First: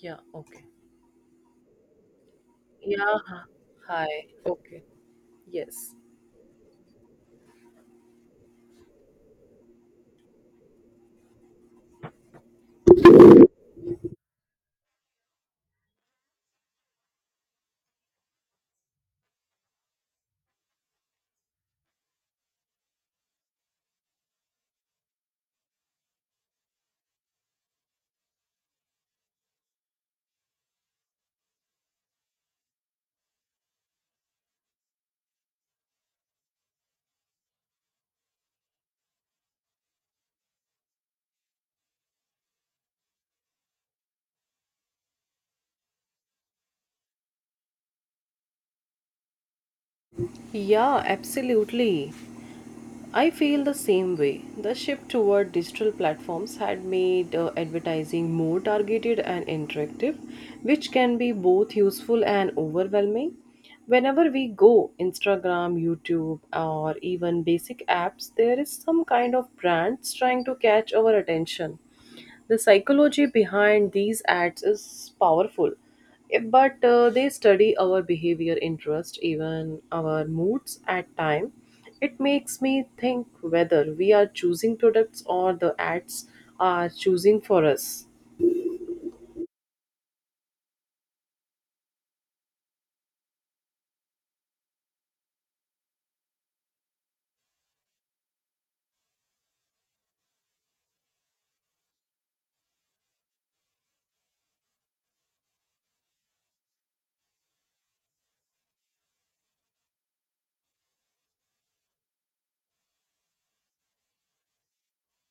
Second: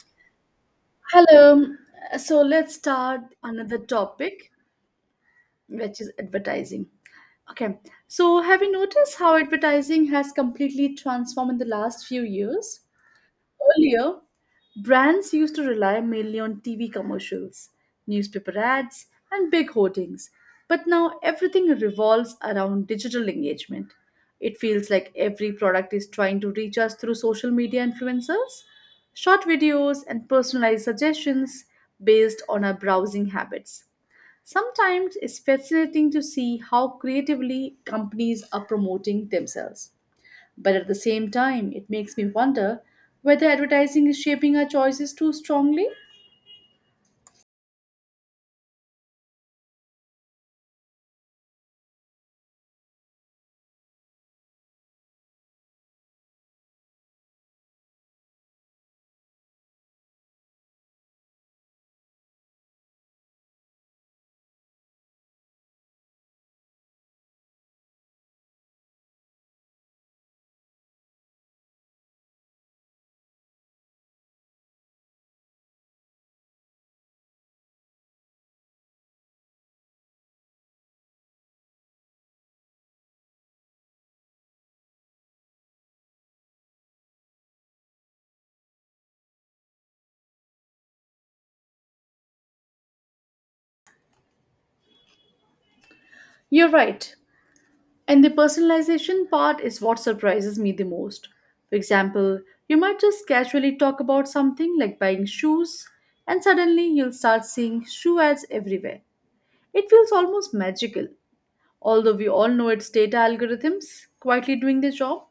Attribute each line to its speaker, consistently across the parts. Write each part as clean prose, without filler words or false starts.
Speaker 1: Yeah, okay.
Speaker 2: Hello. So let's
Speaker 1: Yeah,
Speaker 2: start
Speaker 1: h-
Speaker 2: another
Speaker 1: Hi.
Speaker 2: topic,
Speaker 1: Okay. Yes.
Speaker 2: which is advertising. Okay. So have you noticed how advertising has completely transformed in the last few years? Earlier, brands used to rely mainly on TV commercials, newspaper ads, and big hoardings. But now everything revolves around digital engagement. It feels like every product is trying to reach us through social media influencers, short videos, and personalized suggestions based on our browsing habits. Sometimes it's fascinating to see how creatively companies are promoting themselves. But at the same time, it makes me wonder whether advertising is shaping our choices too strongly.
Speaker 1: Yeah, absolutely. I feel the same way. The shift toward digital platforms had made advertising more targeted and interactive, which can be both useful and overwhelming. Whenever we go, Instagram, YouTube, or even basic apps, there is some kind of brands trying to catch our attention. The psychology behind these ads is powerful, but they study our behavior, interest, even our moods at time. It makes me think whether we are choosing products or the ads are choosing for us.
Speaker 2: You're right. And the personalization part is what surprises me the most. For example, you might just casually talk about something like buying shoes, and suddenly you'll start seeing shoe ads everywhere. It feels almost magical, although we all know it's data algorithms quietly doing their job.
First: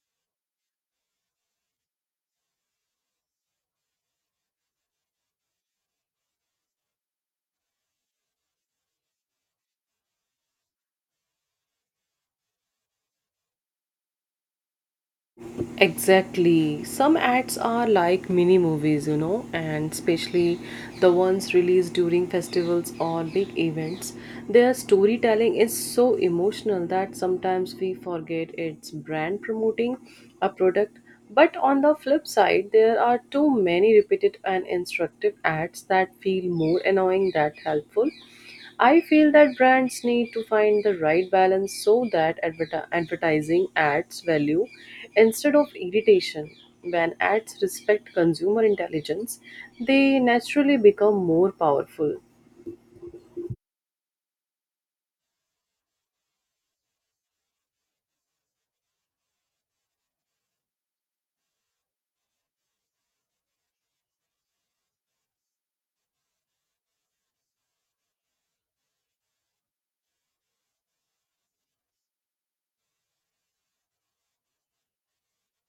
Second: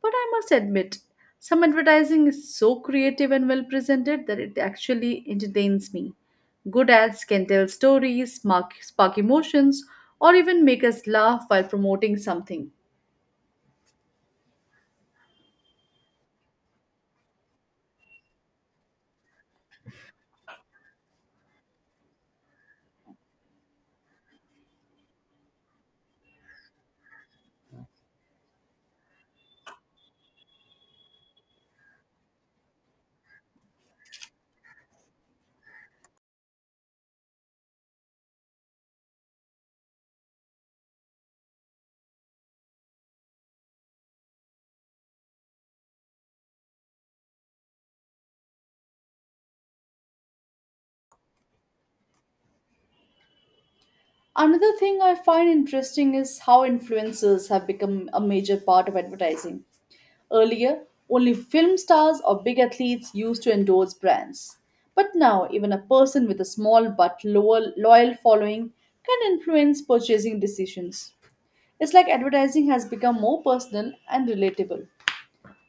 Speaker 2: But I must admit, some advertising is so creative and well presented that it actually entertains me. Good ads can tell stories, spark emotions, or even make us laugh while promoting something.
Speaker 1: Exactly. Some ads are like mini movies, you know, and especially the ones released during festivals or big events. Their storytelling is so emotional that sometimes we forget it's brand promoting a product. But on the flip side, there are too many repeated and instructive ads that feel more annoying than helpful. I feel that brands need to find the right balance so that advertising adds value instead of irritation. When ads respect consumer intelligence, they naturally become more powerful.
Speaker 2: Another thing I find interesting is how influencers have become a major part of advertising. Earlier, only film stars or big athletes used to endorse brands. But now, even a person with a small but lower loyal following can influence purchasing decisions. It's like advertising has become more personal and relatable.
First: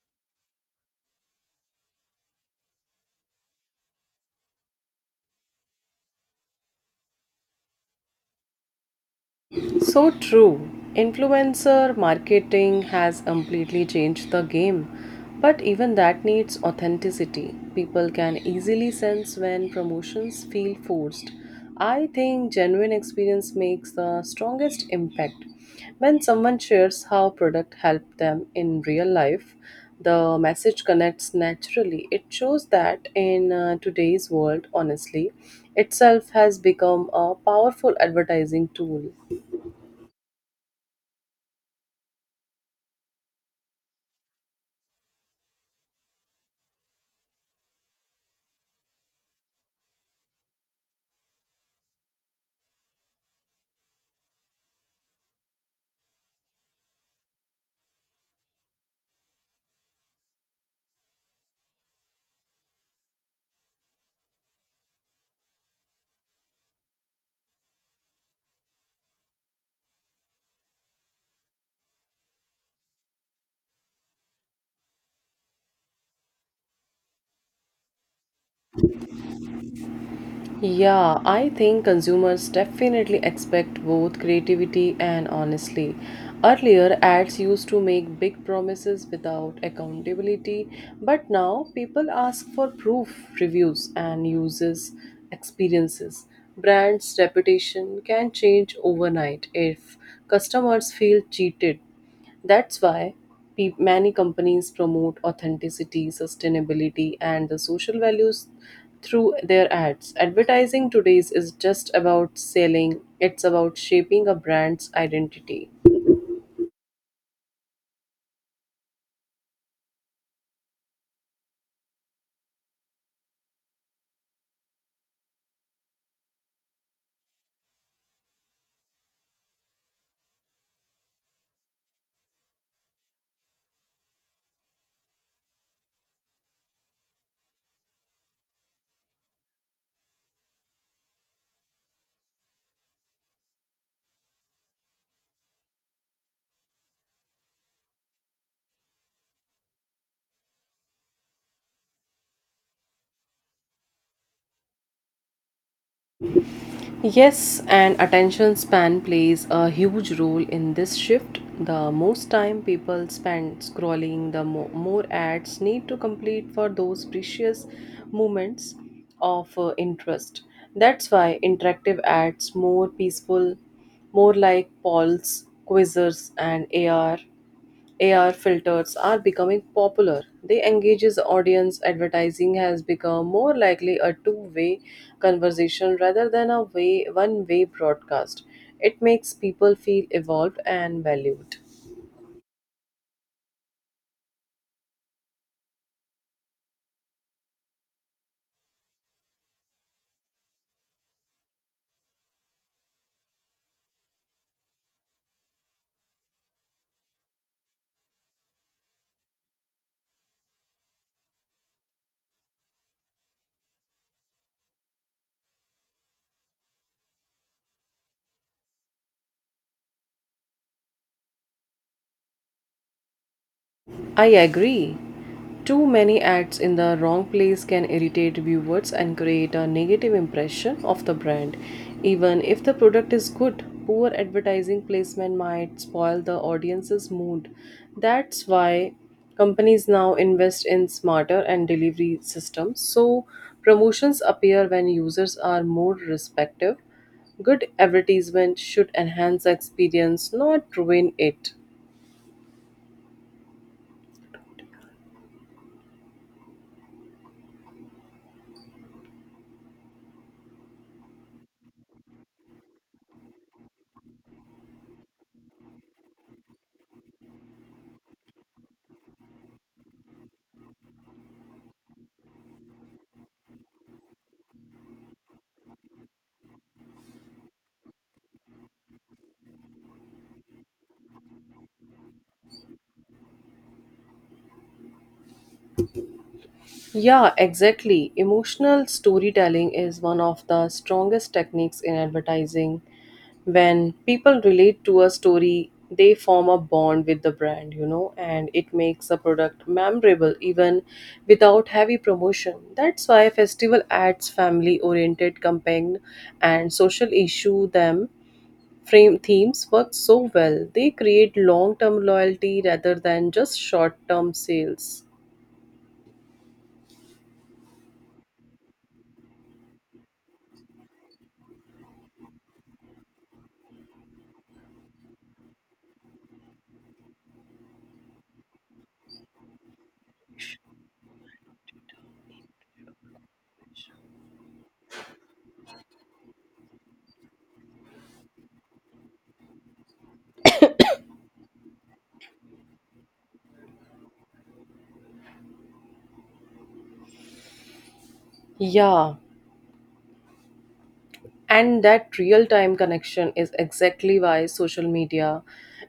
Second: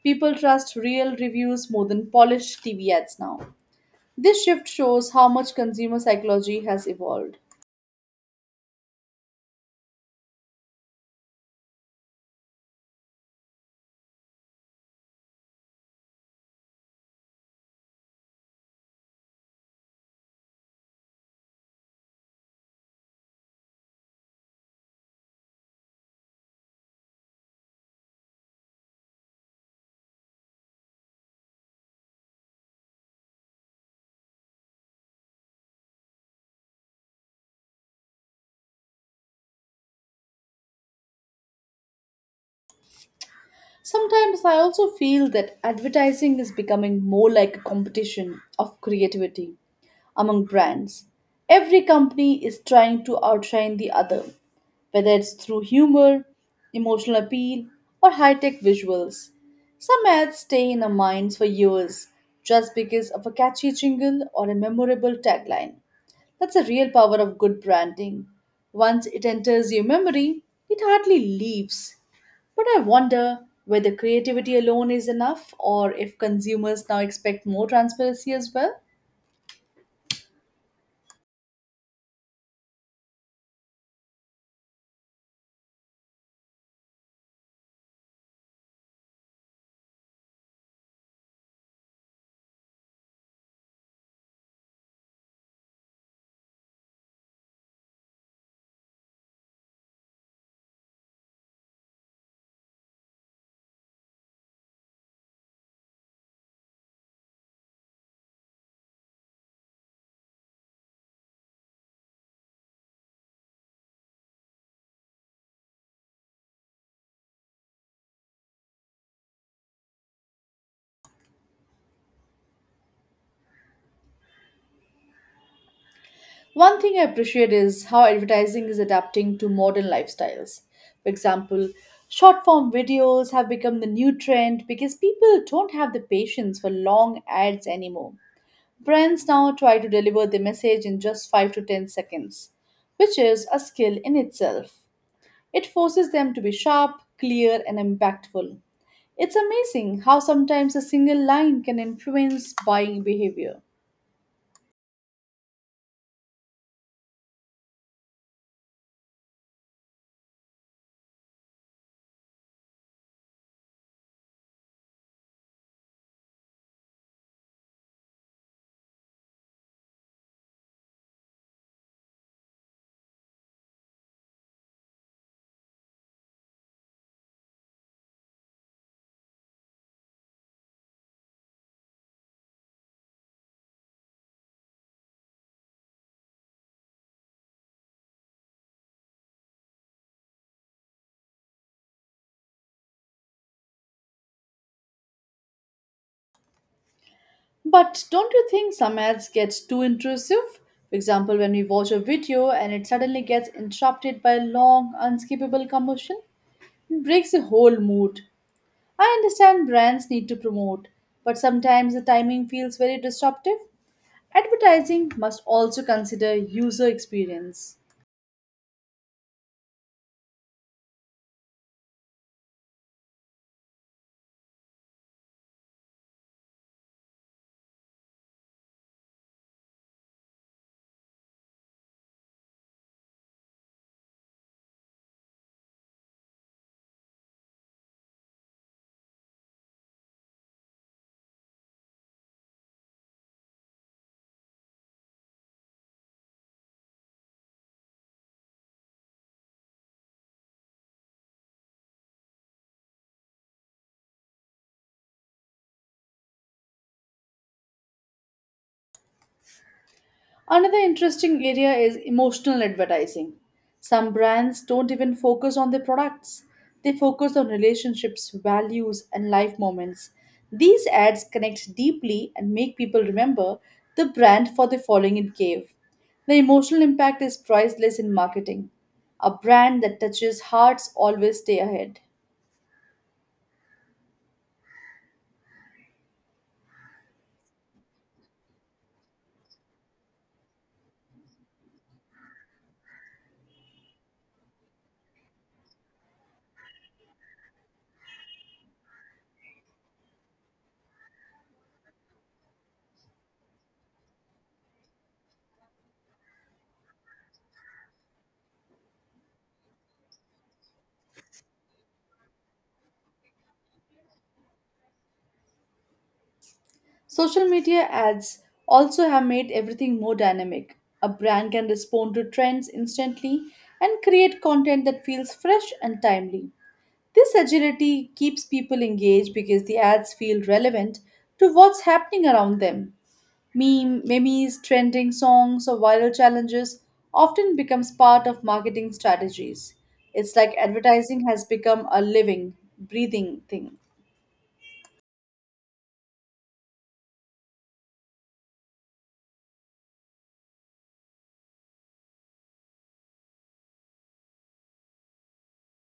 Speaker 2: People trust real reviews more than polished TV ads now. This shift shows how much consumer psychology has evolved.
Speaker 1: So true. Influencer marketing has completely changed the game, but even that needs authenticity. People can easily sense when promotions feel forced. I think genuine experience makes the strongest impact. When someone shares how product helped them in real life, the message connects naturally. It shows that in today's world, honestly, itself has become a powerful advertising tool.
Speaker 2: Sometimes I also feel that advertising is becoming more like a competition of creativity among brands. Every company is trying to outshine the other, whether it's through humor, emotional appeal, or high tech visuals. Some ads stay in our minds for years just because of a catchy jingle or a memorable tagline. That's the real power of good branding. Once it enters your memory, it hardly leaves. But I wonder whether creativity alone is enough or if consumers now expect more transparency as well.
Speaker 1: Yeah, I think consumers definitely expect both creativity and honesty. Earlier, ads used to make big promises without accountability, but now people ask for proof, reviews, and users' experiences. Brands' reputation can change overnight if customers feel cheated, that's why many companies promote authenticity, sustainability, and the social values through their ads. Advertising today is just about selling, it's about shaping a brand's identity.
Speaker 2: One thing I appreciate is how advertising is adapting to modern lifestyles. For example, short form videos have become the new trend because people don't have the patience for long ads anymore. Brands now try to deliver the message in just 5 to 10 seconds, which is a skill in itself. It forces them to be sharp, clear, and impactful. It's amazing how sometimes a single line can influence buying behavior.
Speaker 1: Yes, and attention span plays a huge role in this shift. The most time people spend scrolling, the more ads need to complete for those precious moments of interest. That's why interactive ads more peaceful, more like polls, quizzes and AR filters are becoming popular. They engages the audience. Advertising has become more likely a two-way conversation rather than a way one-way broadcast. It makes people feel involved and valued.
Speaker 2: But don't you think some ads get too intrusive? For example, when we watch a video and it suddenly gets interrupted by a long, unskippable commercial, it breaks the whole mood. I understand brands need to promote, but sometimes the timing feels very disruptive. Advertising must also consider user experience.
Speaker 1: I agree. Too many ads in the wrong place can irritate viewers and create a negative impression of the brand. Even if the product is good, poor advertising placement might spoil the audience's mood. That's why companies now invest in smarter and delivery systems so promotions appear when users are more respective. Good advertisement should enhance the experience, not ruin it.
Speaker 2: Another interesting area is emotional advertising. Some brands don't even focus on their products, they focus on relationships, values, and life moments. These ads connect deeply and make people remember the brand for the following it gave. The emotional impact is priceless in marketing. A brand that touches hearts always stay ahead.
Speaker 1: Yeah, exactly. Emotional storytelling is one of the strongest techniques in advertising. When people relate to a story, they form a bond with the brand, you know, and it makes a product memorable even without heavy promotion. That's why festival ads, family oriented campaign, and social issue them frame themes work so well. They create long term loyalty rather than just short term sales.
Speaker 2: Social media ads also have made everything more dynamic. A brand can respond to trends instantly and create content that feels fresh and timely. This agility keeps people engaged because the ads feel relevant to what's happening around them. Memes, trending songs, or viral challenges often becomes part of marketing strategies. It's like advertising has become a living, breathing thing.
Speaker 1: Yeah, and that real time connection is exactly why social media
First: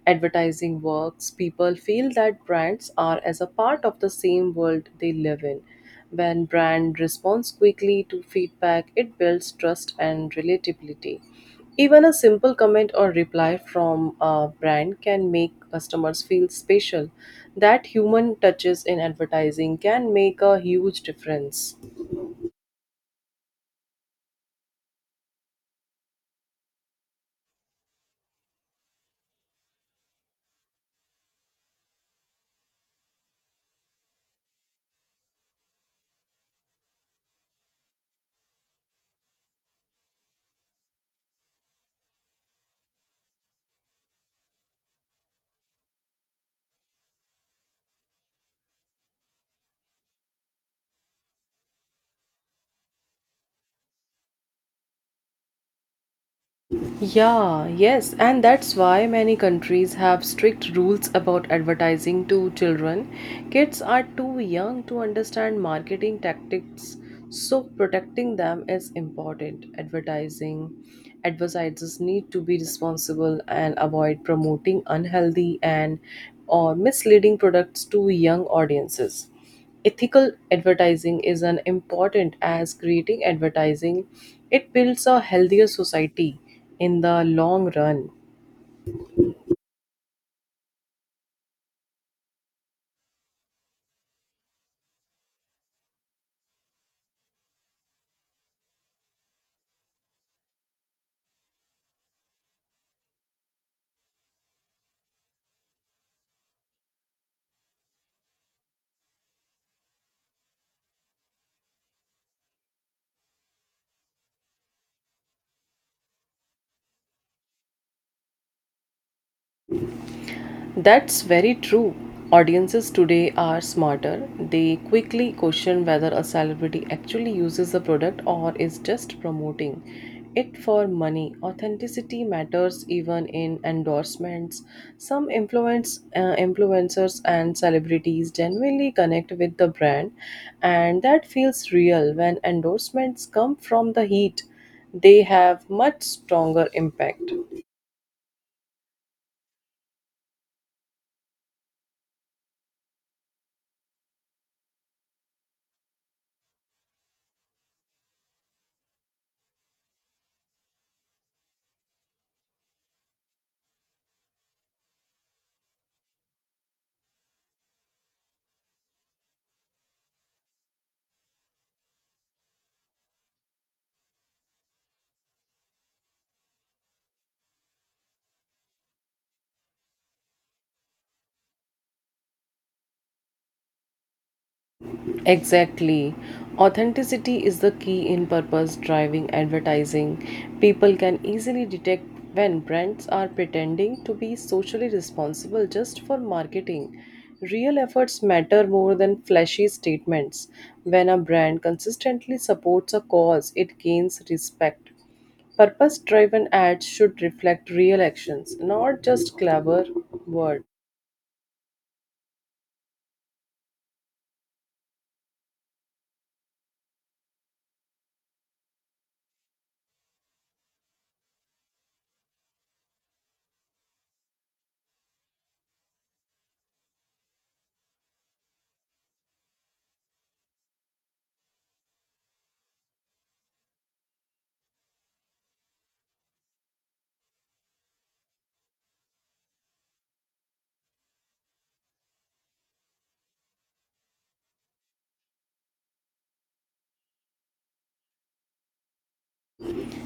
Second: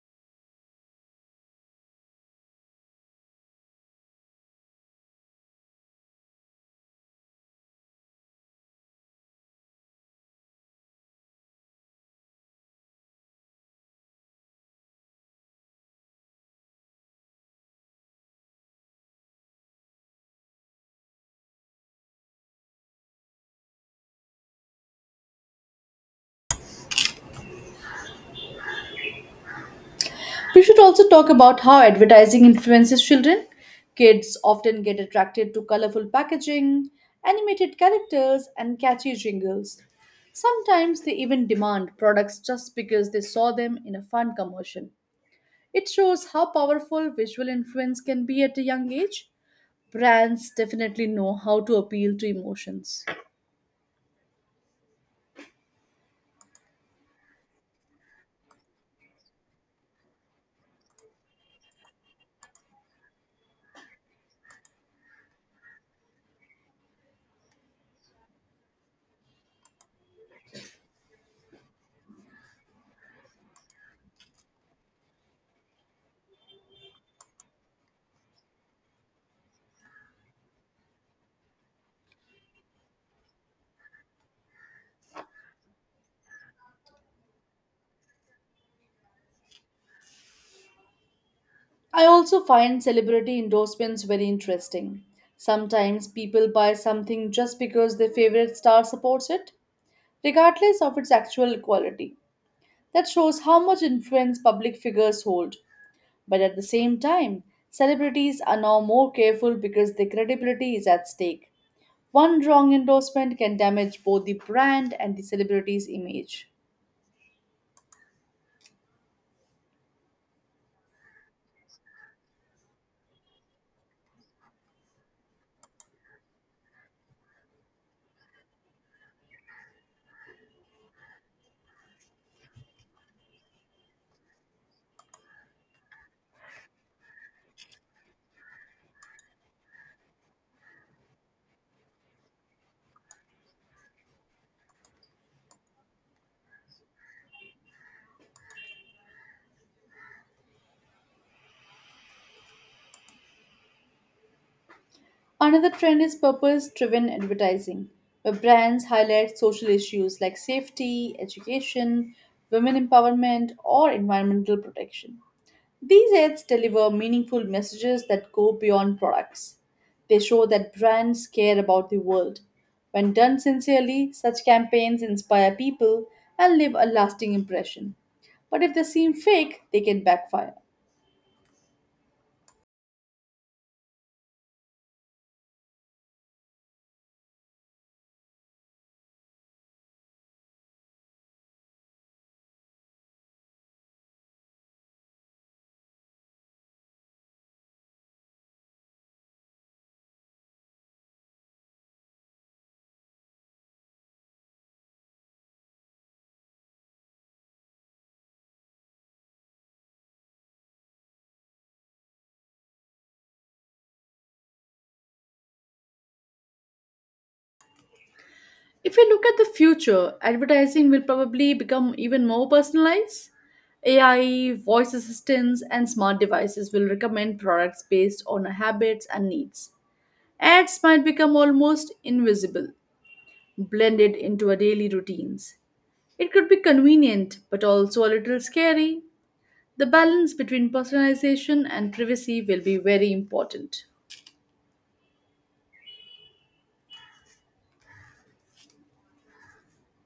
Speaker 1: advertising works. People feel that brands are as a part of the same world they live in. When brand responds quickly to feedback, it builds trust and relatability. Even a simple comment or reply from a brand can make customers feel special. That human touches in advertising can make a huge difference.
Speaker 2: We should also talk about how advertising influences children. Kids often get attracted to colorful packaging, animated characters, and catchy jingles. Sometimes they even demand products just because they saw them in a fun commercial. It shows how powerful visual influence can be at a young age. Brands definitely know how to appeal to emotions.
Speaker 1: Yeah, yes, and that's why many countries have strict rules about advertising to children. Kids are too young to understand marketing tactics, so protecting them is important. Advertising Advertisers need to be responsible and avoid promoting unhealthy and or misleading products to young audiences. Ethical advertising is an important as creating advertising. It builds a healthier society in the long run.
Speaker 2: I also find celebrity endorsements very interesting. Sometimes people buy something just because their favorite star supports it, regardless of its actual quality. That shows how much influence public figures hold. But at the same time, celebrities are now more careful because their credibility is at stake. One wrong endorsement can damage both the brand and the celebrity's image.
Speaker 1: That's very true. Audiences today are smarter. They quickly question whether a celebrity actually uses the product or is just promoting it for money. Authenticity matters even in endorsements. Some influencers and celebrities genuinely connect with the brand, and that feels real when endorsements come from the heat. They have much stronger impact.
Speaker 2: Another trend is purpose driven advertising, where brands highlight social issues like safety, education, women empowerment, or environmental protection. These ads deliver meaningful messages that go beyond products. They show that brands care about the world. When done sincerely, such campaigns inspire people and leave a lasting impression. But if they seem fake, they can backfire.
Speaker 1: Exactly. Authenticity is the key in purpose driving advertising. People can easily detect when brands are pretending to be socially responsible just for marketing. Real efforts matter more than flashy statements. When a brand consistently supports a cause, it gains respect. Purpose driven ads should reflect real actions, not just clever words.
Speaker 2: If we look at the future, advertising will probably become even more personalized. AI, voice assistants, and smart devices will recommend products based on our habits and needs. Ads might become almost invisible, blended into our daily routines. It could be convenient, but also a little scary. The balance between personalization and privacy will be very important.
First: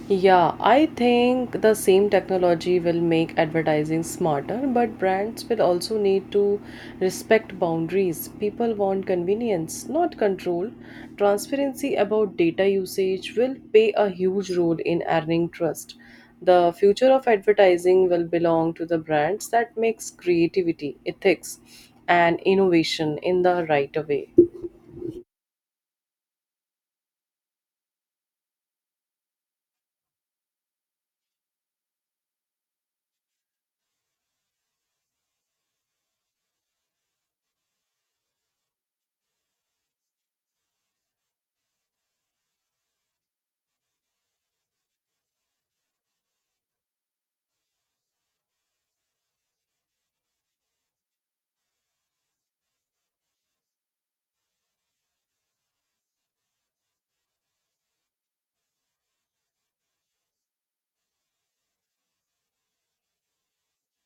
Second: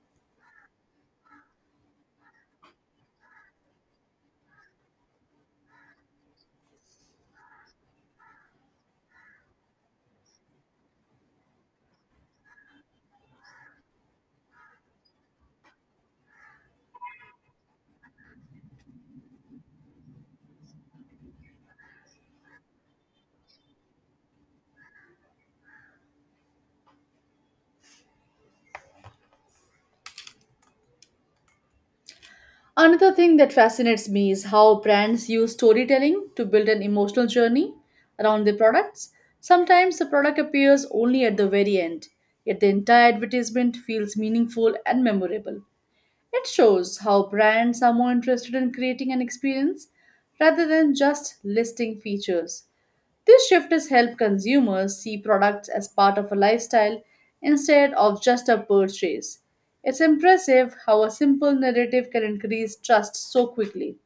Speaker 1: Yeah, I think the same technology will make advertising smarter, but brands will also need to respect boundaries. People want convenience, not control. Transparency about data usage will play a huge role in earning trust. The future of advertising will belong to the brands that makes creativity, ethics, and innovation in the right way.
Speaker 2: Another thing that fascinates me is how brands use storytelling to build an emotional journey around their products. Sometimes the product appears only at the very end, yet the entire advertisement feels meaningful and memorable. It shows how brands are more interested in creating an experience rather than just listing features. This shift has helped consumers see products as part of a lifestyle instead of just a purchase. It's impressive how a simple narrative can increase trust so quickly.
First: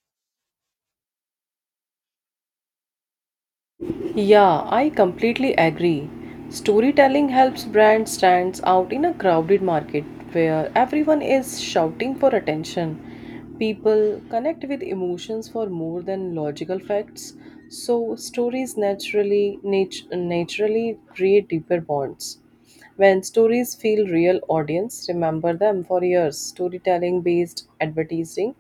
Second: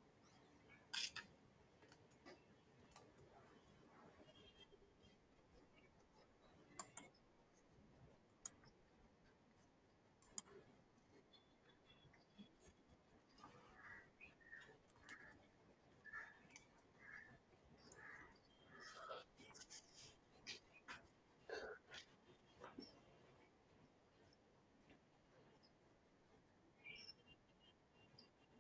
Speaker 1: Yeah, I completely agree. Storytelling helps brands stands out in a crowded market where everyone is shouting for attention. People connect with emotions for more than logical facts, so stories naturally create deeper bonds. When stories feel real, audience remember them for years. Storytelling based advertising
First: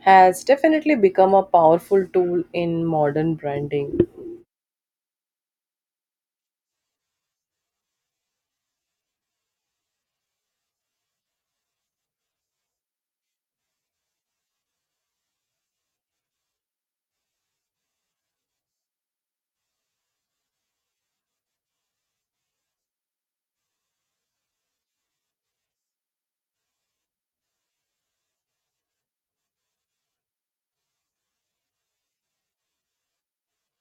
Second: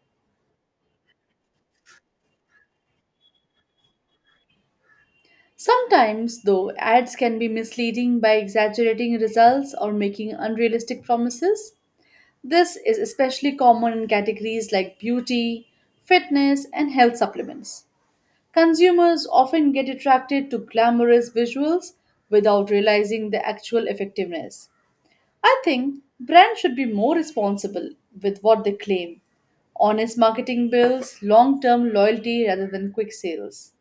Speaker 1: has definitely become a powerful tool in modern branding.
Speaker 2: Sometimes, though, ads can be misleading by exaggerating results or making unrealistic promises. This is especially common in categories like beauty, fitness, and health supplements. Consumers often get attracted to glamorous visuals without realizing the actual effectiveness. I think brands should be more responsible with what they claim. Honest marketing builds long term loyalty rather than quick sales.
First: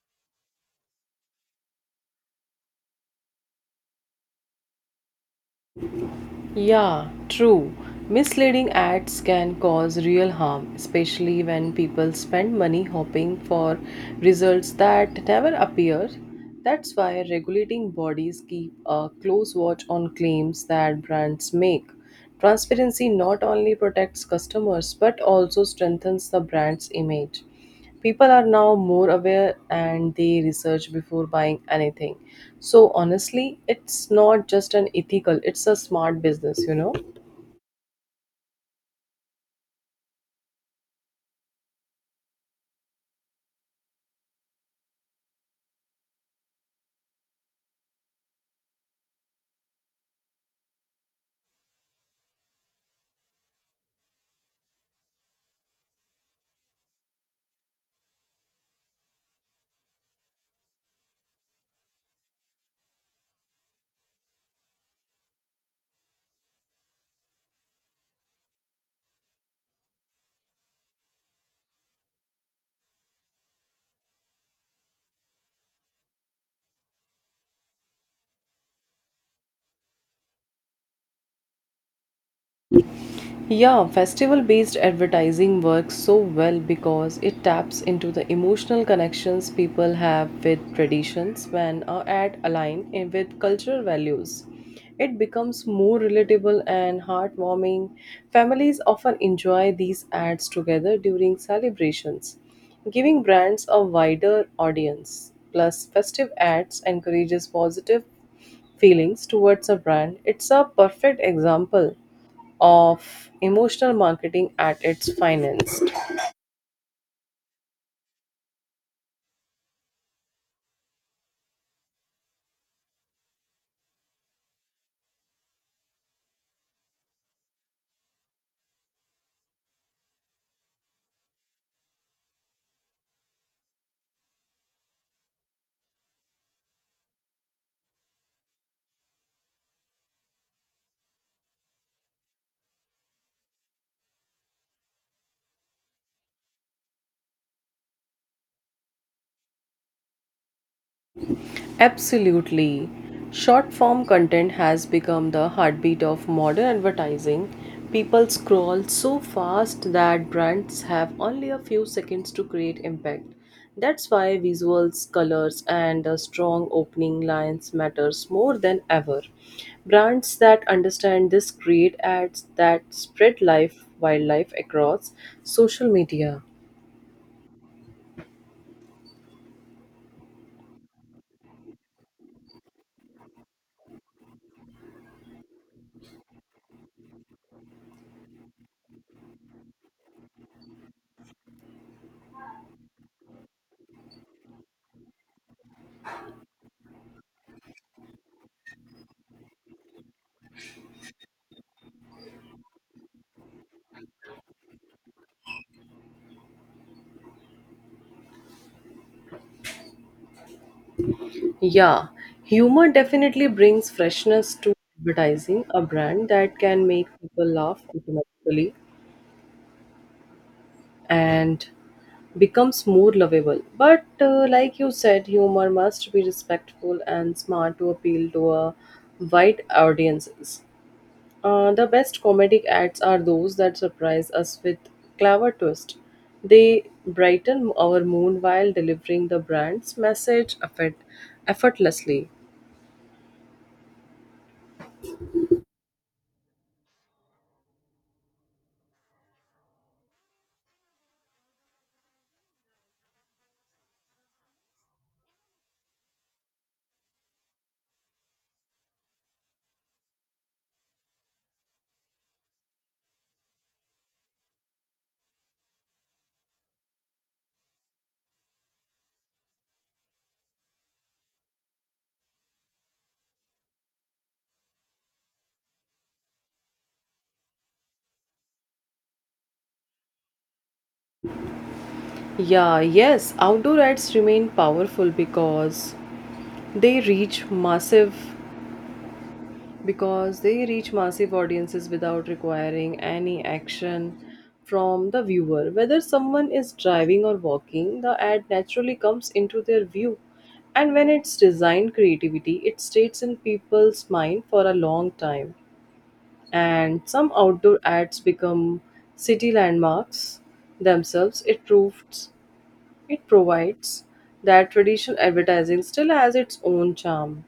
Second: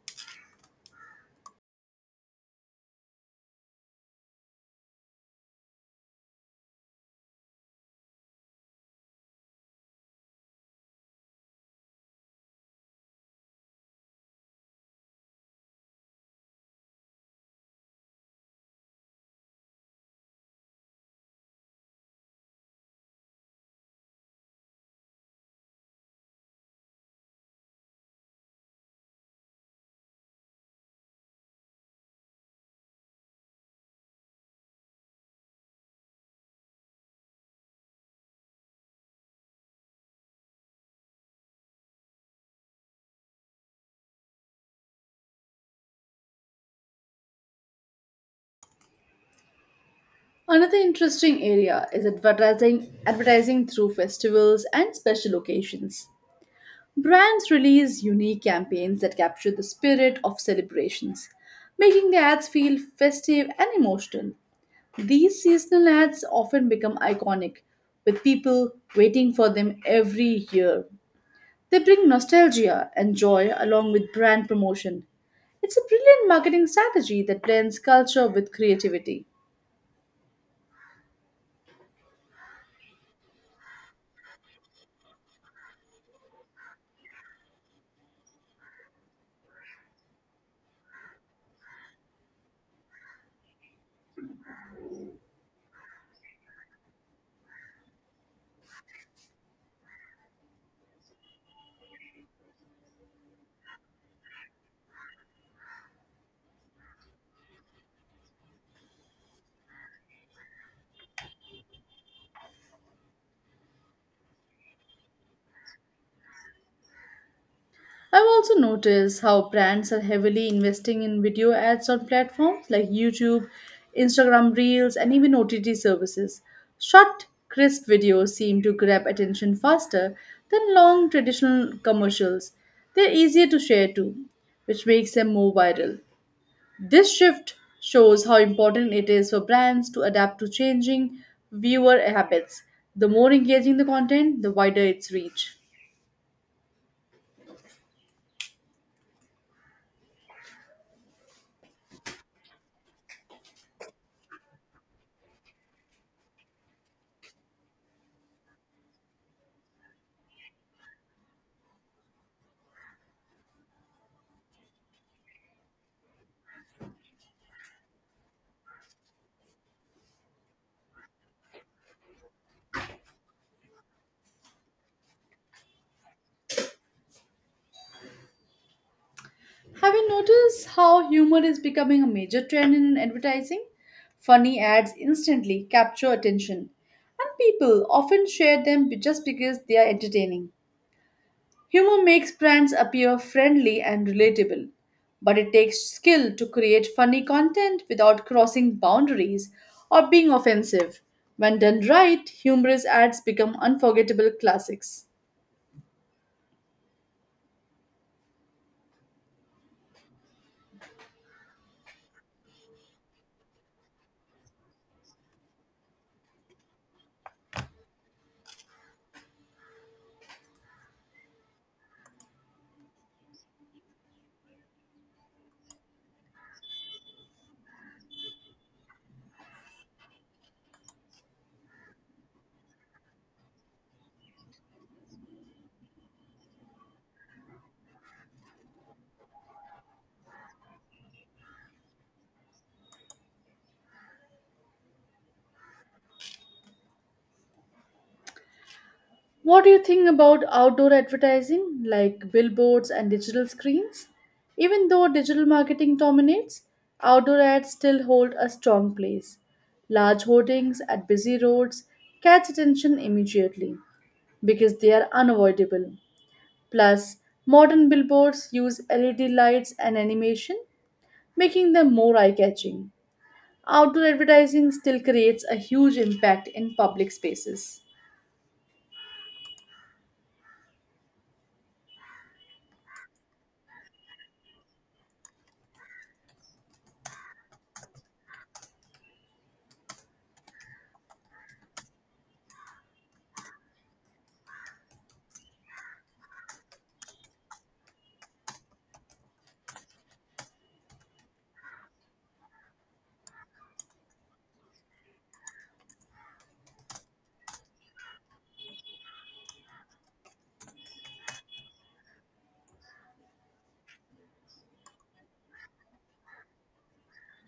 Speaker 1: Yeah, true. Misleading ads can cause real harm, especially when people spend money hoping for results that never appear. That's why regulating bodies keep a close watch on claims that brands make. Transparency not only protects customers but also strengthens the brand's image. People are now more aware and they research before buying anything. So honestly, it's not just an ethical, it's a smart business, you know.
Speaker 2: Another interesting area is advertising through festivals and special occasions. Brands release unique campaigns that capture the spirit of celebrations, making the ads feel festive and emotional. These seasonal ads often become iconic, with people waiting for them every year. They bring nostalgia and joy along with brand promotion. It's a brilliant marketing strategy that blends culture with creativity.
Speaker 1: Yeah, festival based advertising works so well because it taps into the emotional connections people have with traditions when an ad aligns with cultural values. It becomes more relatable and heartwarming. Families often enjoy these ads together during celebrations, giving brands a wider audience. Plus, festive ads encourages positive feelings towards a brand. It's a perfect example of emotional marketing at its finest.
Speaker 2: I've also noticed how brands are heavily investing in video ads on platforms like YouTube, Instagram Reels, and even OTT services. Short, crisp videos seem to grab attention faster than long traditional commercials. They're easier to share too, which makes them more viral. This shift shows how important it is for brands to adapt to changing viewer habits. The more engaging the content, the wider its reach.
Speaker 1: Absolutely. Short form content has become the heartbeat of modern advertising. People scroll so fast that brands have only a few seconds to create impact. That's why visuals, colors, and a strong opening lines matters more than ever. Brands that understand this create ads that spread life wildlife across social media.
Speaker 2: Have you noticed how humor is becoming a major trend in advertising? Funny ads instantly capture attention, and people often share them just because they are entertaining. Humor makes brands appear friendly and relatable, but it takes skill to create funny content without crossing boundaries or being offensive. When done right, humorous ads become unforgettable classics.
Speaker 1: Yeah, humor definitely brings freshness to advertising. A brand that can make people laugh automatically and becomes more lovable. But like you said, humor must be respectful and smart to appeal to a wide audiences. The best comedic ads are those that surprise us with clever twist. They brighten our mood while delivering the brand's message effortlessly.
Speaker 2: What do you think about outdoor advertising like billboards and digital screens? Even though digital marketing dominates, outdoor ads still hold a strong place. Large hoardings at busy roads catch attention immediately, because they are unavoidable. Plus, modern billboards use LED lights and animation, making them more eye catching. Outdoor advertising still creates a huge impact in public spaces.
Speaker 1: Yeah, yes, outdoor ads remain powerful they reach massive because they reach massive audiences without requiring any action from the viewer. Whether someone is driving or walking, the ad naturally comes into their view. And when it's designed creativity, it stays in people's mind for a long time. And some outdoor ads become city landmarks themselves. It provides that traditional advertising still has its own charm.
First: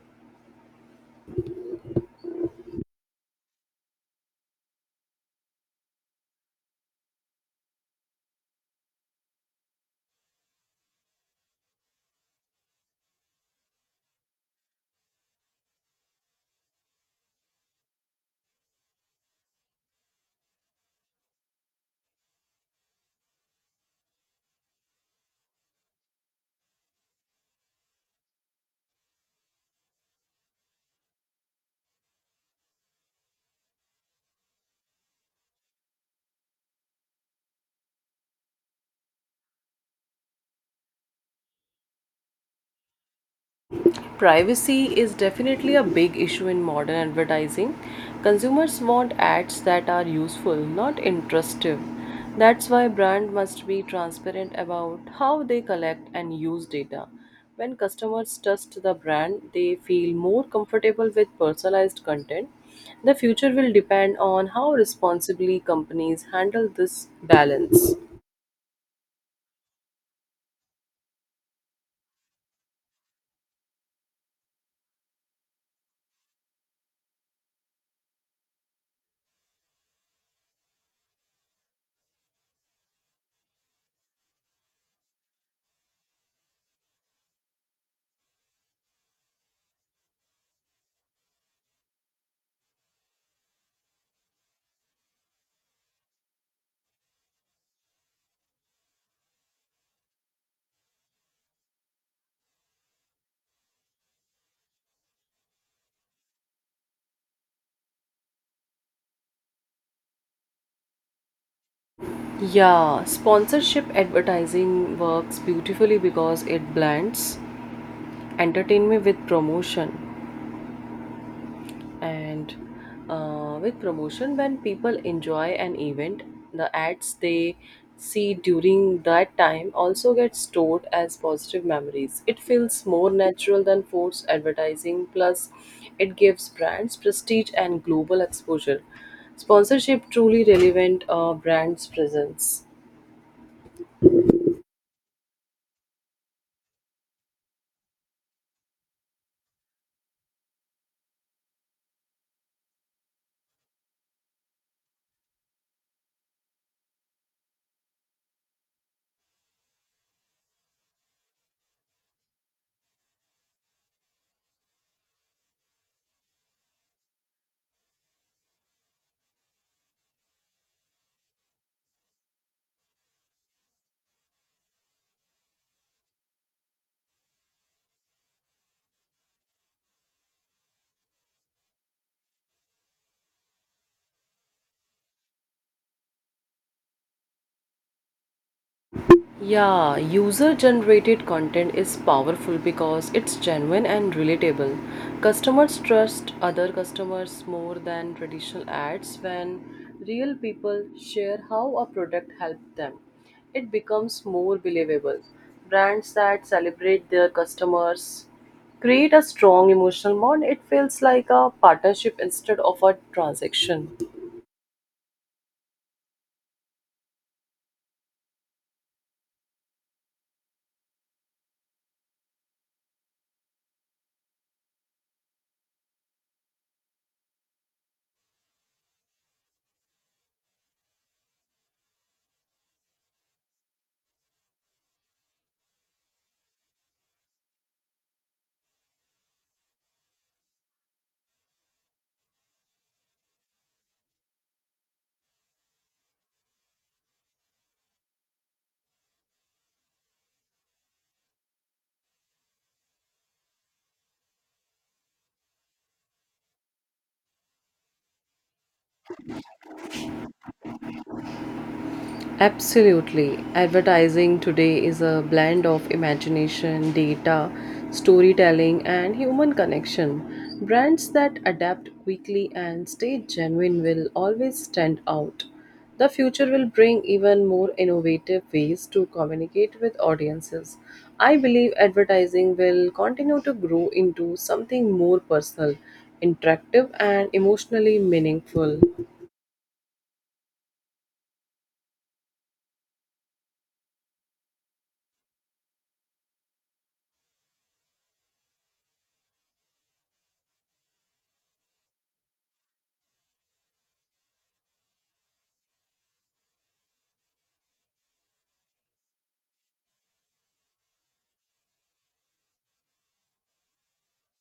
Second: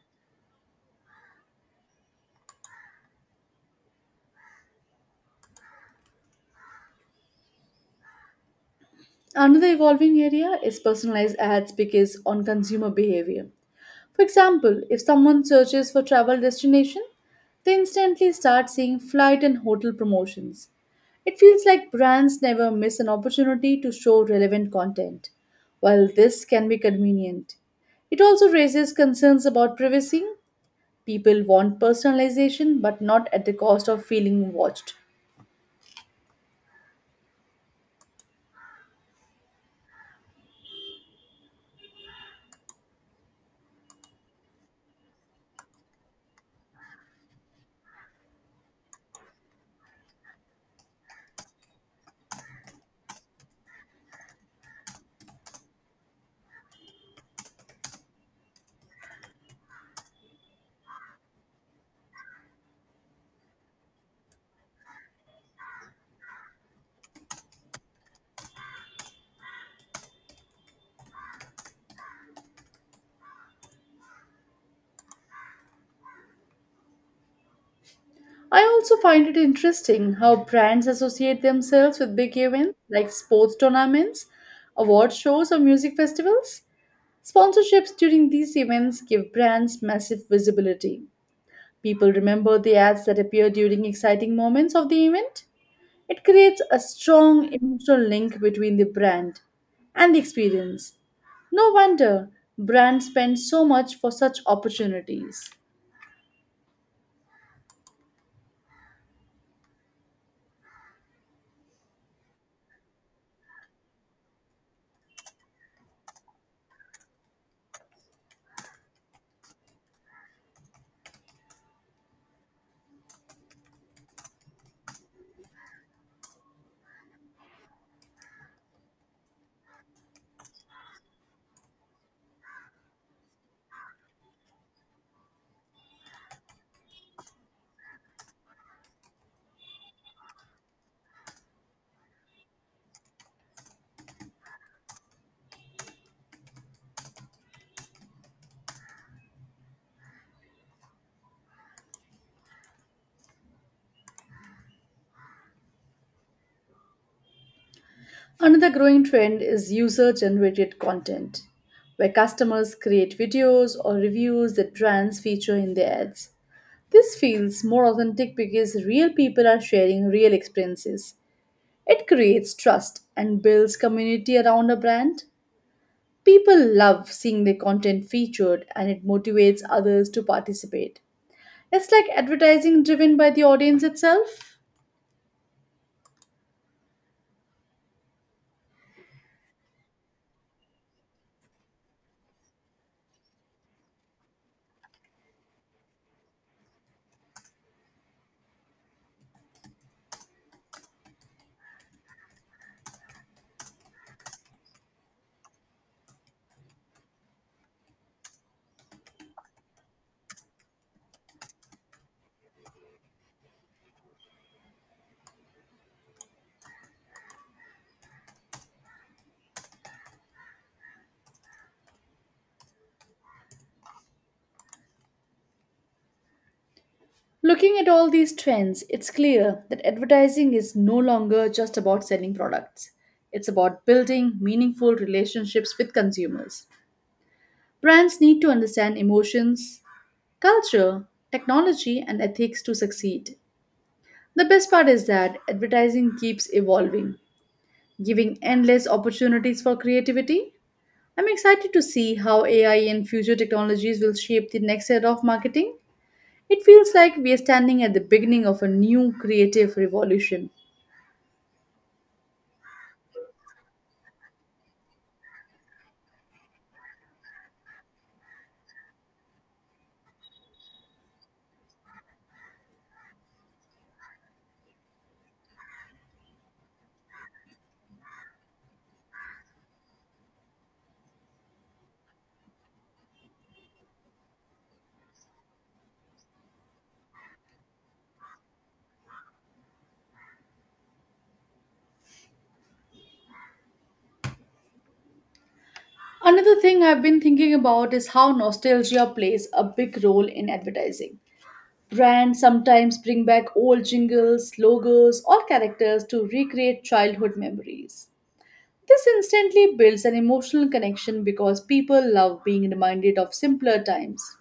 Speaker 2: Another evolving area is personalized ads because on consumer behavior. For example, if someone searches for travel destination, they instantly start seeing flight and hotel promotions. It feels like brands never miss an opportunity to show relevant content. While this can be convenient, it also raises concerns about privacy. People want personalization but not at the cost of feeling watched.
Speaker 1: Privacy is definitely a big issue in modern advertising. Consumers want ads that are useful, not intrusive. That's why brand must be transparent about how they collect and use data. When customers trust the brand, they feel more comfortable with personalized content. The future will depend on how responsibly companies handle this balance.
Speaker 2: I also find it interesting how brands associate themselves with big events like sports tournaments, award shows, or music festivals. Sponsorships during these events give brands massive visibility. People remember the ads that appear during exciting moments of the event. It creates a strong emotional link between the brand and the experience. No wonder brands spend so much for such opportunities.
Speaker 1: Yeah, sponsorship advertising works beautifully because it blends entertainment with promotion. And With promotion, when people enjoy an event, the ads they see during that time also get stored as positive memories. It feels more natural than forced advertising, plus, it gives brands prestige and global exposure. Sponsorship truly relevant brands' presence.
Speaker 2: Another growing trend is user generated content, where customers create videos or reviews that brands feature in their ads. This feels more authentic because real people are sharing real experiences. It creates trust and builds community around a brand. People love seeing their content featured and it motivates others to participate. It's like advertising driven by the audience itself.
Speaker 1: Yeah, user generated content is powerful because it's genuine and relatable. Customers trust other customers more than traditional ads when real people share how a product helped them. It becomes more believable. Brands that celebrate their customers create a strong emotional bond. It feels like a partnership instead of a transaction.
Speaker 2: Looking at all these trends, it's clear that advertising is no longer just about selling products. It's about building meaningful relationships with consumers. Brands need to understand emotions, culture, technology, and ethics to succeed. The best part is that advertising keeps evolving, giving endless opportunities for creativity. I'm excited to see how AI and future technologies will shape the next era of marketing. It feels like we are standing at the beginning of a new creative revolution.
Speaker 1: Absolutely. Advertising today is a blend of imagination, data, storytelling, and human connection. Brands that adapt quickly and stay genuine will always stand out. The future will bring even more innovative ways to communicate with audiences. I believe advertising will continue to grow into something more personal, interactive, and emotionally meaningful.
Speaker 2: Another thing I've been thinking about is how nostalgia plays a big role in advertising. Brands sometimes bring back old jingles, logos, or characters to recreate childhood memories. This instantly builds an emotional connection because people love being reminded of simpler times.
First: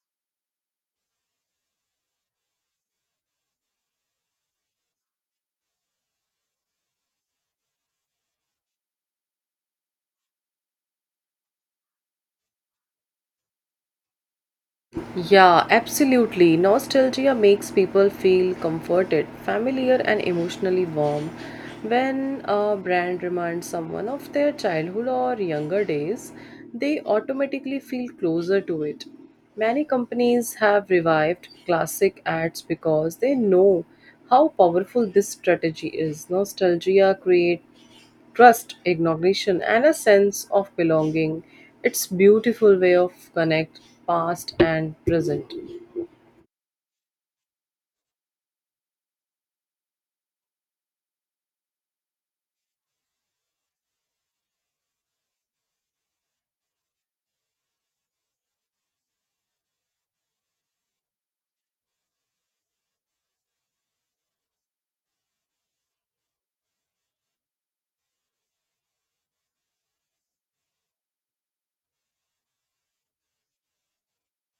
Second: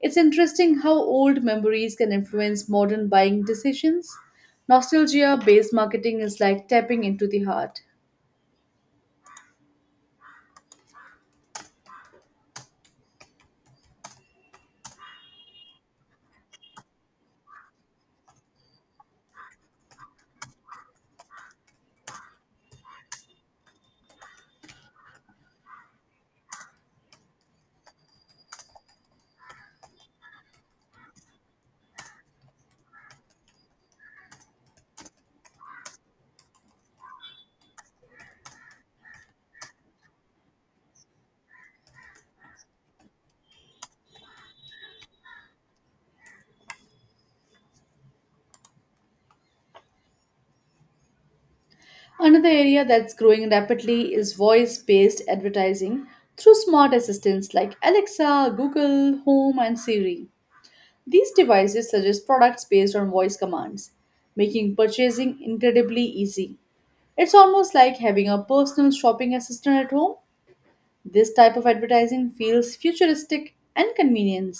Speaker 2: It's interesting how old memories can influence modern buying decisions. Nostalgia based marketing is like tapping into the heart.
Speaker 1: Yeah, absolutely. Nostalgia makes people feel comforted, familiar, and emotionally warm. When a brand reminds someone of their childhood or younger days, they automatically feel closer to it. Many companies have revived classic ads because they know how powerful this strategy is. Nostalgia creates trust, recognition, and a sense of belonging. It's beautiful way of connect past and present.
Speaker 2: Another area that's growing rapidly is voice based advertising through smart assistants like Alexa, Google, Home, and Siri. These devices suggest products based on voice commands, making purchasing incredibly easy. It's almost like having a personal shopping assistant at home. This type of advertising feels futuristic and convenient,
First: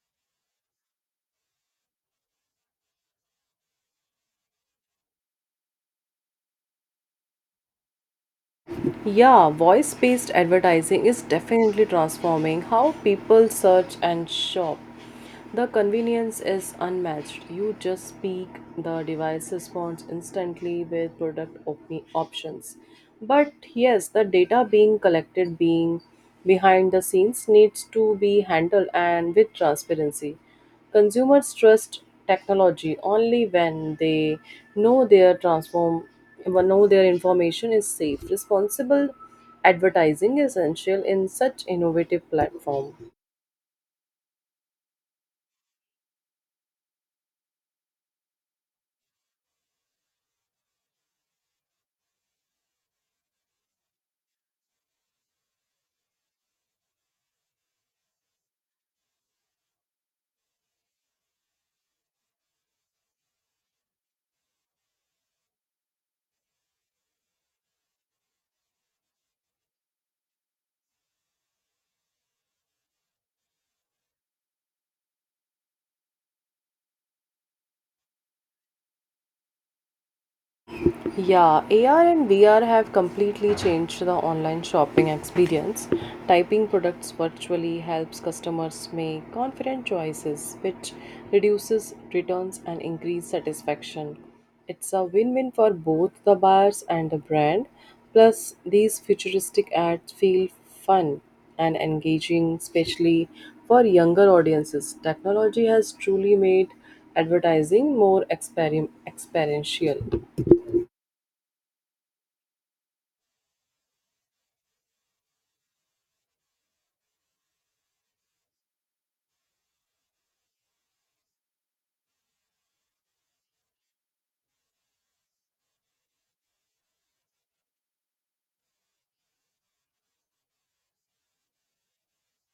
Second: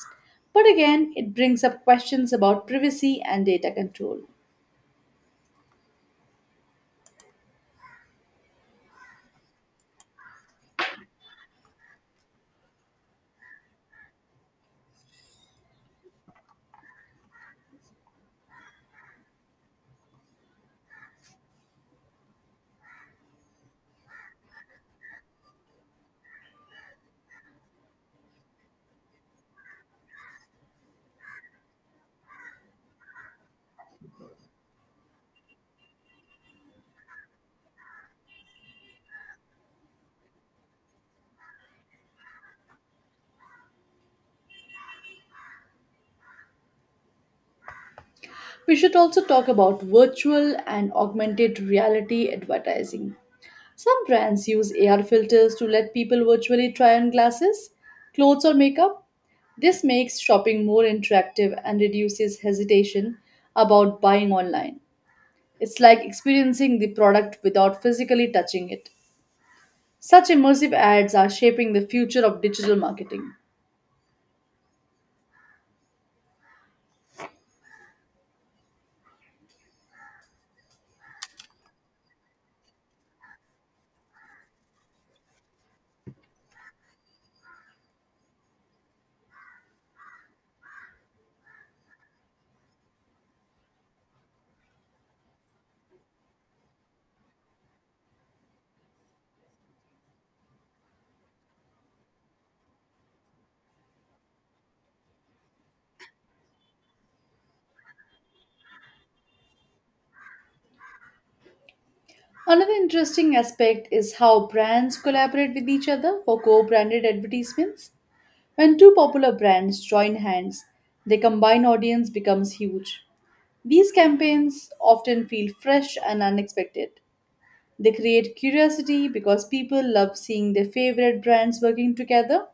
Speaker 2: but again, it brings up questions about privacy and data control.
Speaker 1: Yeah, voice-based advertising is definitely transforming how people search and shop. The convenience is unmatched. You just speak, the device responds instantly with product options. But yes, the data being collected being behind the scenes needs to be handled and with transparency. Consumers trust technology only when they know their transform when know their information is safe. Responsible advertising is essential in such innovative platform.
Speaker 2: We should also talk about virtual and augmented reality advertising. Some brands use AR filters to let people virtually try on glasses, clothes, or makeup. This makes shopping more interactive and reduces hesitation about buying online. It's like experiencing the product without physically touching it. Such immersive ads are shaping the future of digital marketing.
Speaker 1: Yeah, AR and VR have completely changed the online shopping experience. Typing products virtually helps customers make confident choices, which reduces returns and increases satisfaction. It's a win-win for both the buyers and the brand. Plus, these futuristic ads feel fun and engaging, especially for younger audiences. Technology has truly made advertising more experiential.
Speaker 2: Another interesting aspect is how brands collaborate with each other for co branded advertisements. When two popular brands join hands, their combined audience becomes huge. These campaigns often feel fresh and unexpected. They create curiosity because people love seeing their favorite brands working together.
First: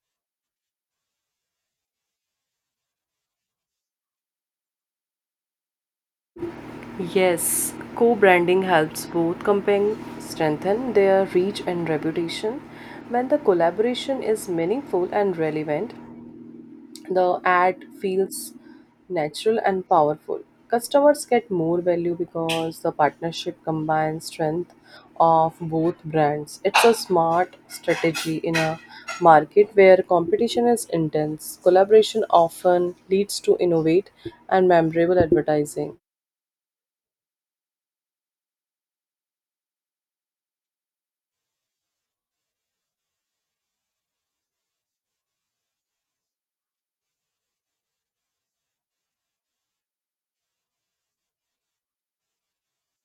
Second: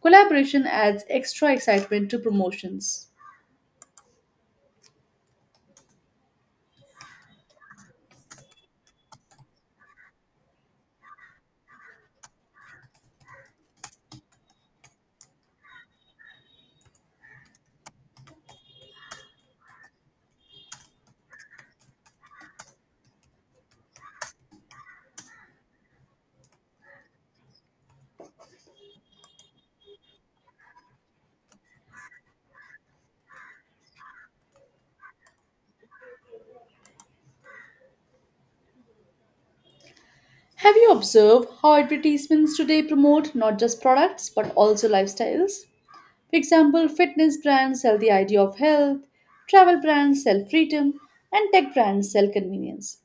Speaker 2: Collaboration adds extra excitement to promotions.
Speaker 1: Yes, co branding helps both companies strengthen their reach and reputation. When the collaboration is meaningful and relevant, the ad feels natural and powerful. Customers get more value because the partnership combines strength of both brands. It's a smart strategy in a market where competition is intense. Collaboration often leads to innovate and memorable advertising.
Speaker 2: Have you observed how advertisements today promote not just products but also lifestyles? For example, fitness brands sell the idea of health, travel brands sell freedom, and tech brands sell convenience.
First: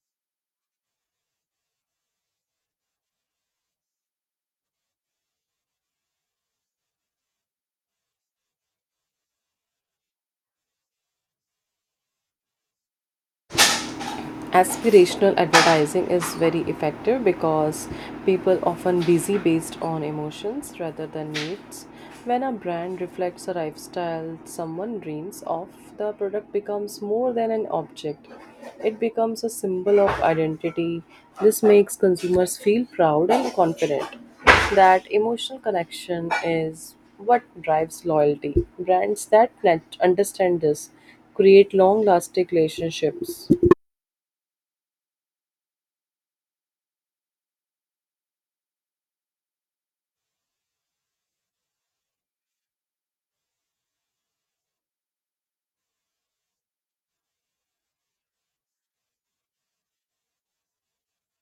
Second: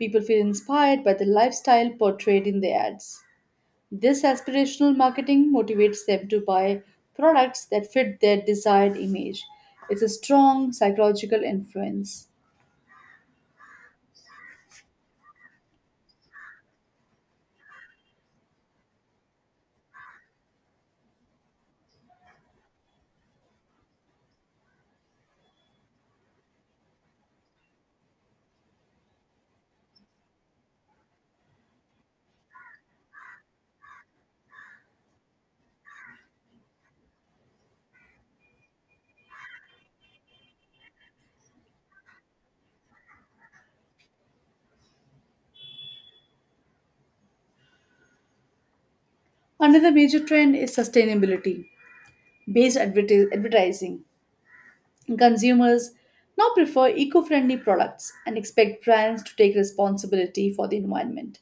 Speaker 2: People feel inspired by the lifestyle portrayed in the ads. This aspirational marketing motivates them to buy products that fit their desired image. It's a strong psychological influence.
Speaker 1: Aspirational advertising is very effective because people often busy based on emotions rather than needs when a brand reflects a lifestyle someone dreams of, the product becomes more than an object. It becomes a symbol of identity. This makes consumers feel proud and confident. That emotional connection is what drives loyalty. Brands that understand this create long lasting relationships.
Speaker 2: Another major trend is sustainability based advertising. Consumers now prefer eco friendly products and expect brands to take responsibility for the environment.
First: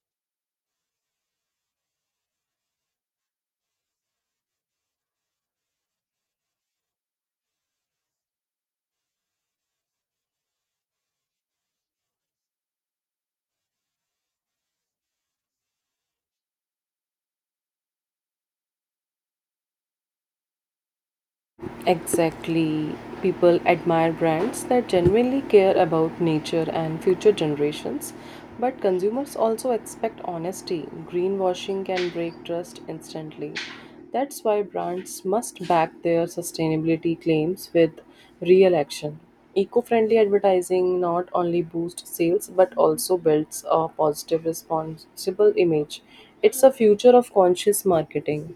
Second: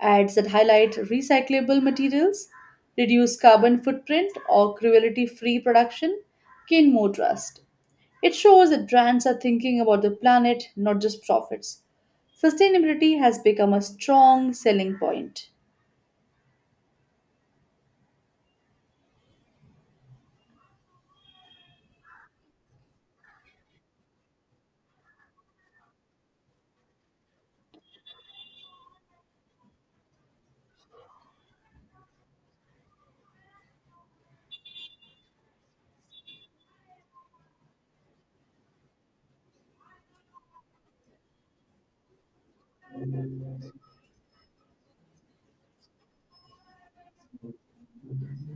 Speaker 2: Ads that highlight recyclable materials, reduce carbon footprint, or cruelty free production gain more trust. It shows that brands are thinking about the planet, not just profits. Sustainability has become a strong selling point.
Speaker 1: Exactly. People admire brands that genuinely care about nature and future generations, but consumers also expect honesty. Greenwashing can break trust instantly. That's why brands must back their sustainability claims with real action. Eco friendly advertising not only boosts sales but also builds a positive, responsible image. It's a future of conscious marketing.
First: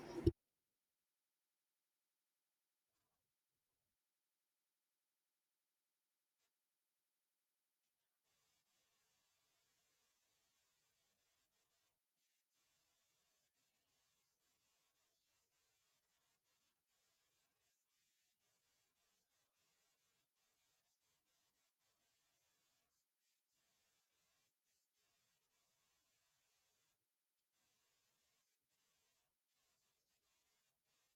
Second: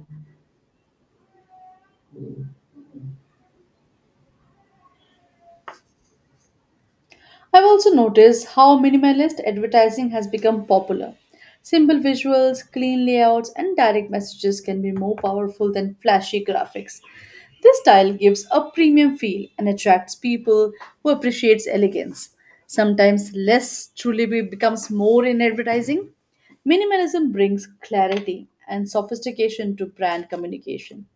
Speaker 2: I've also noticed how minimalist advertising has become popular. Simple visuals, clean layouts, and direct messages can be more powerful than flashy graphics. This style gives a premium feel and attracts people who appreciates elegance. Sometimes less truly becomes more in advertising. Minimalism brings clarity and sophistication to brand communication.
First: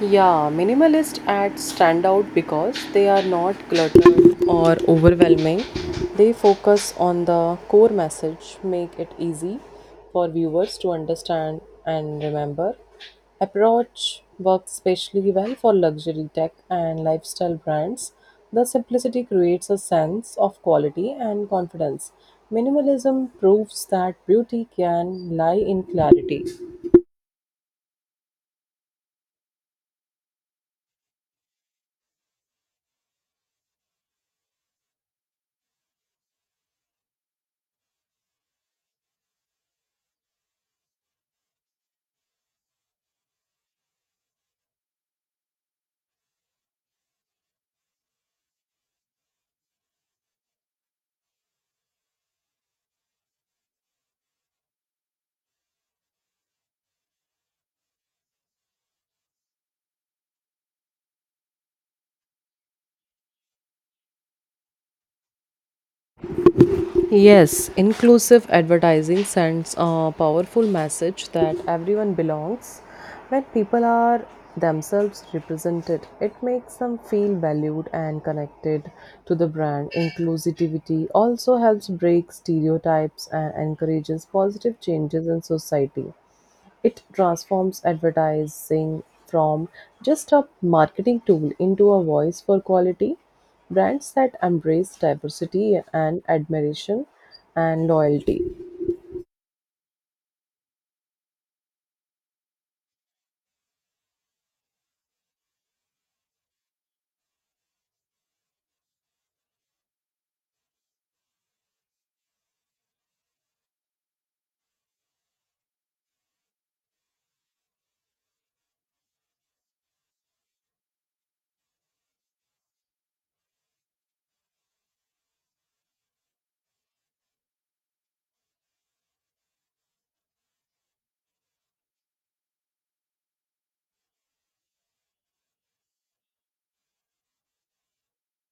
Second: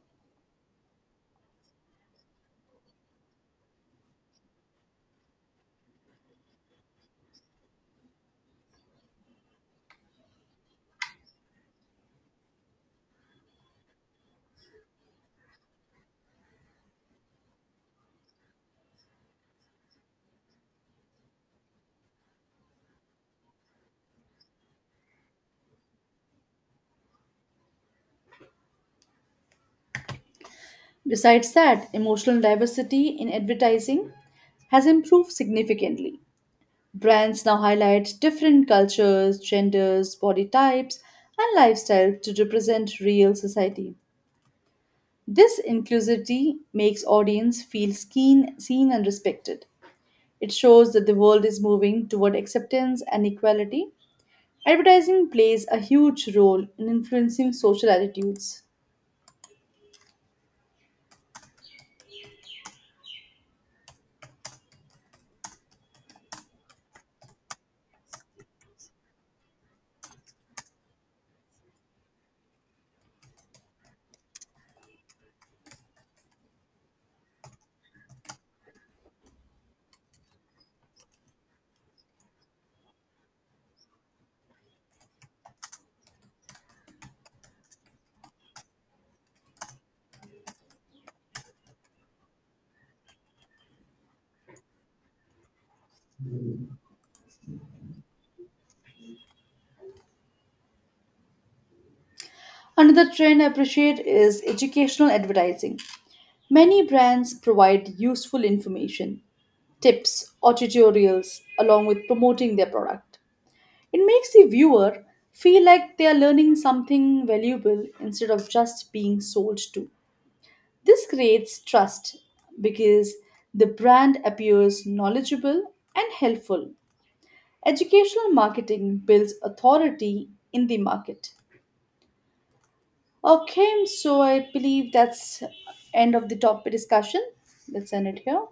Speaker 1: Yeah, minimalist ads stand out because they are not cluttered or overwhelming. They focus on the core message, make it easy for viewers to understand and remember. Approach works especially well for luxury tech and lifestyle brands. The simplicity creates a sense of quality and confidence. Minimalism proves that beauty can lie in clarity.
Speaker 2: Besides that, emotional diversity in advertising has improved significantly. Brands now highlight different cultures, genders, body types, and lifestyles to represent real society. This inclusivity makes audience feel seen and respected. It shows that the world is moving toward acceptance and equality. Advertising plays a huge role in influencing social attitudes.
Speaker 1: Yes, inclusive advertising sends a powerful message that everyone belongs. When people are themselves represented, it makes them feel valued and connected to the brand. Inclusivity also helps break stereotypes and encourages positive changes in society. It transforms advertising from just a marketing tool into a voice for quality. Brands that embrace diversity and admiration and loyalty.
Speaker 2: Another trend I appreciate is educational advertising. Many brands provide useful information, tips, or tutorials along with promoting their product. It makes the viewer feel like they are learning something valuable instead of just being sold to. This creates trust because the brand appears knowledgeable and helpful. Educational marketing builds authority in the market. Okay, so I believe that's end of the topic discussion. Let's end it here.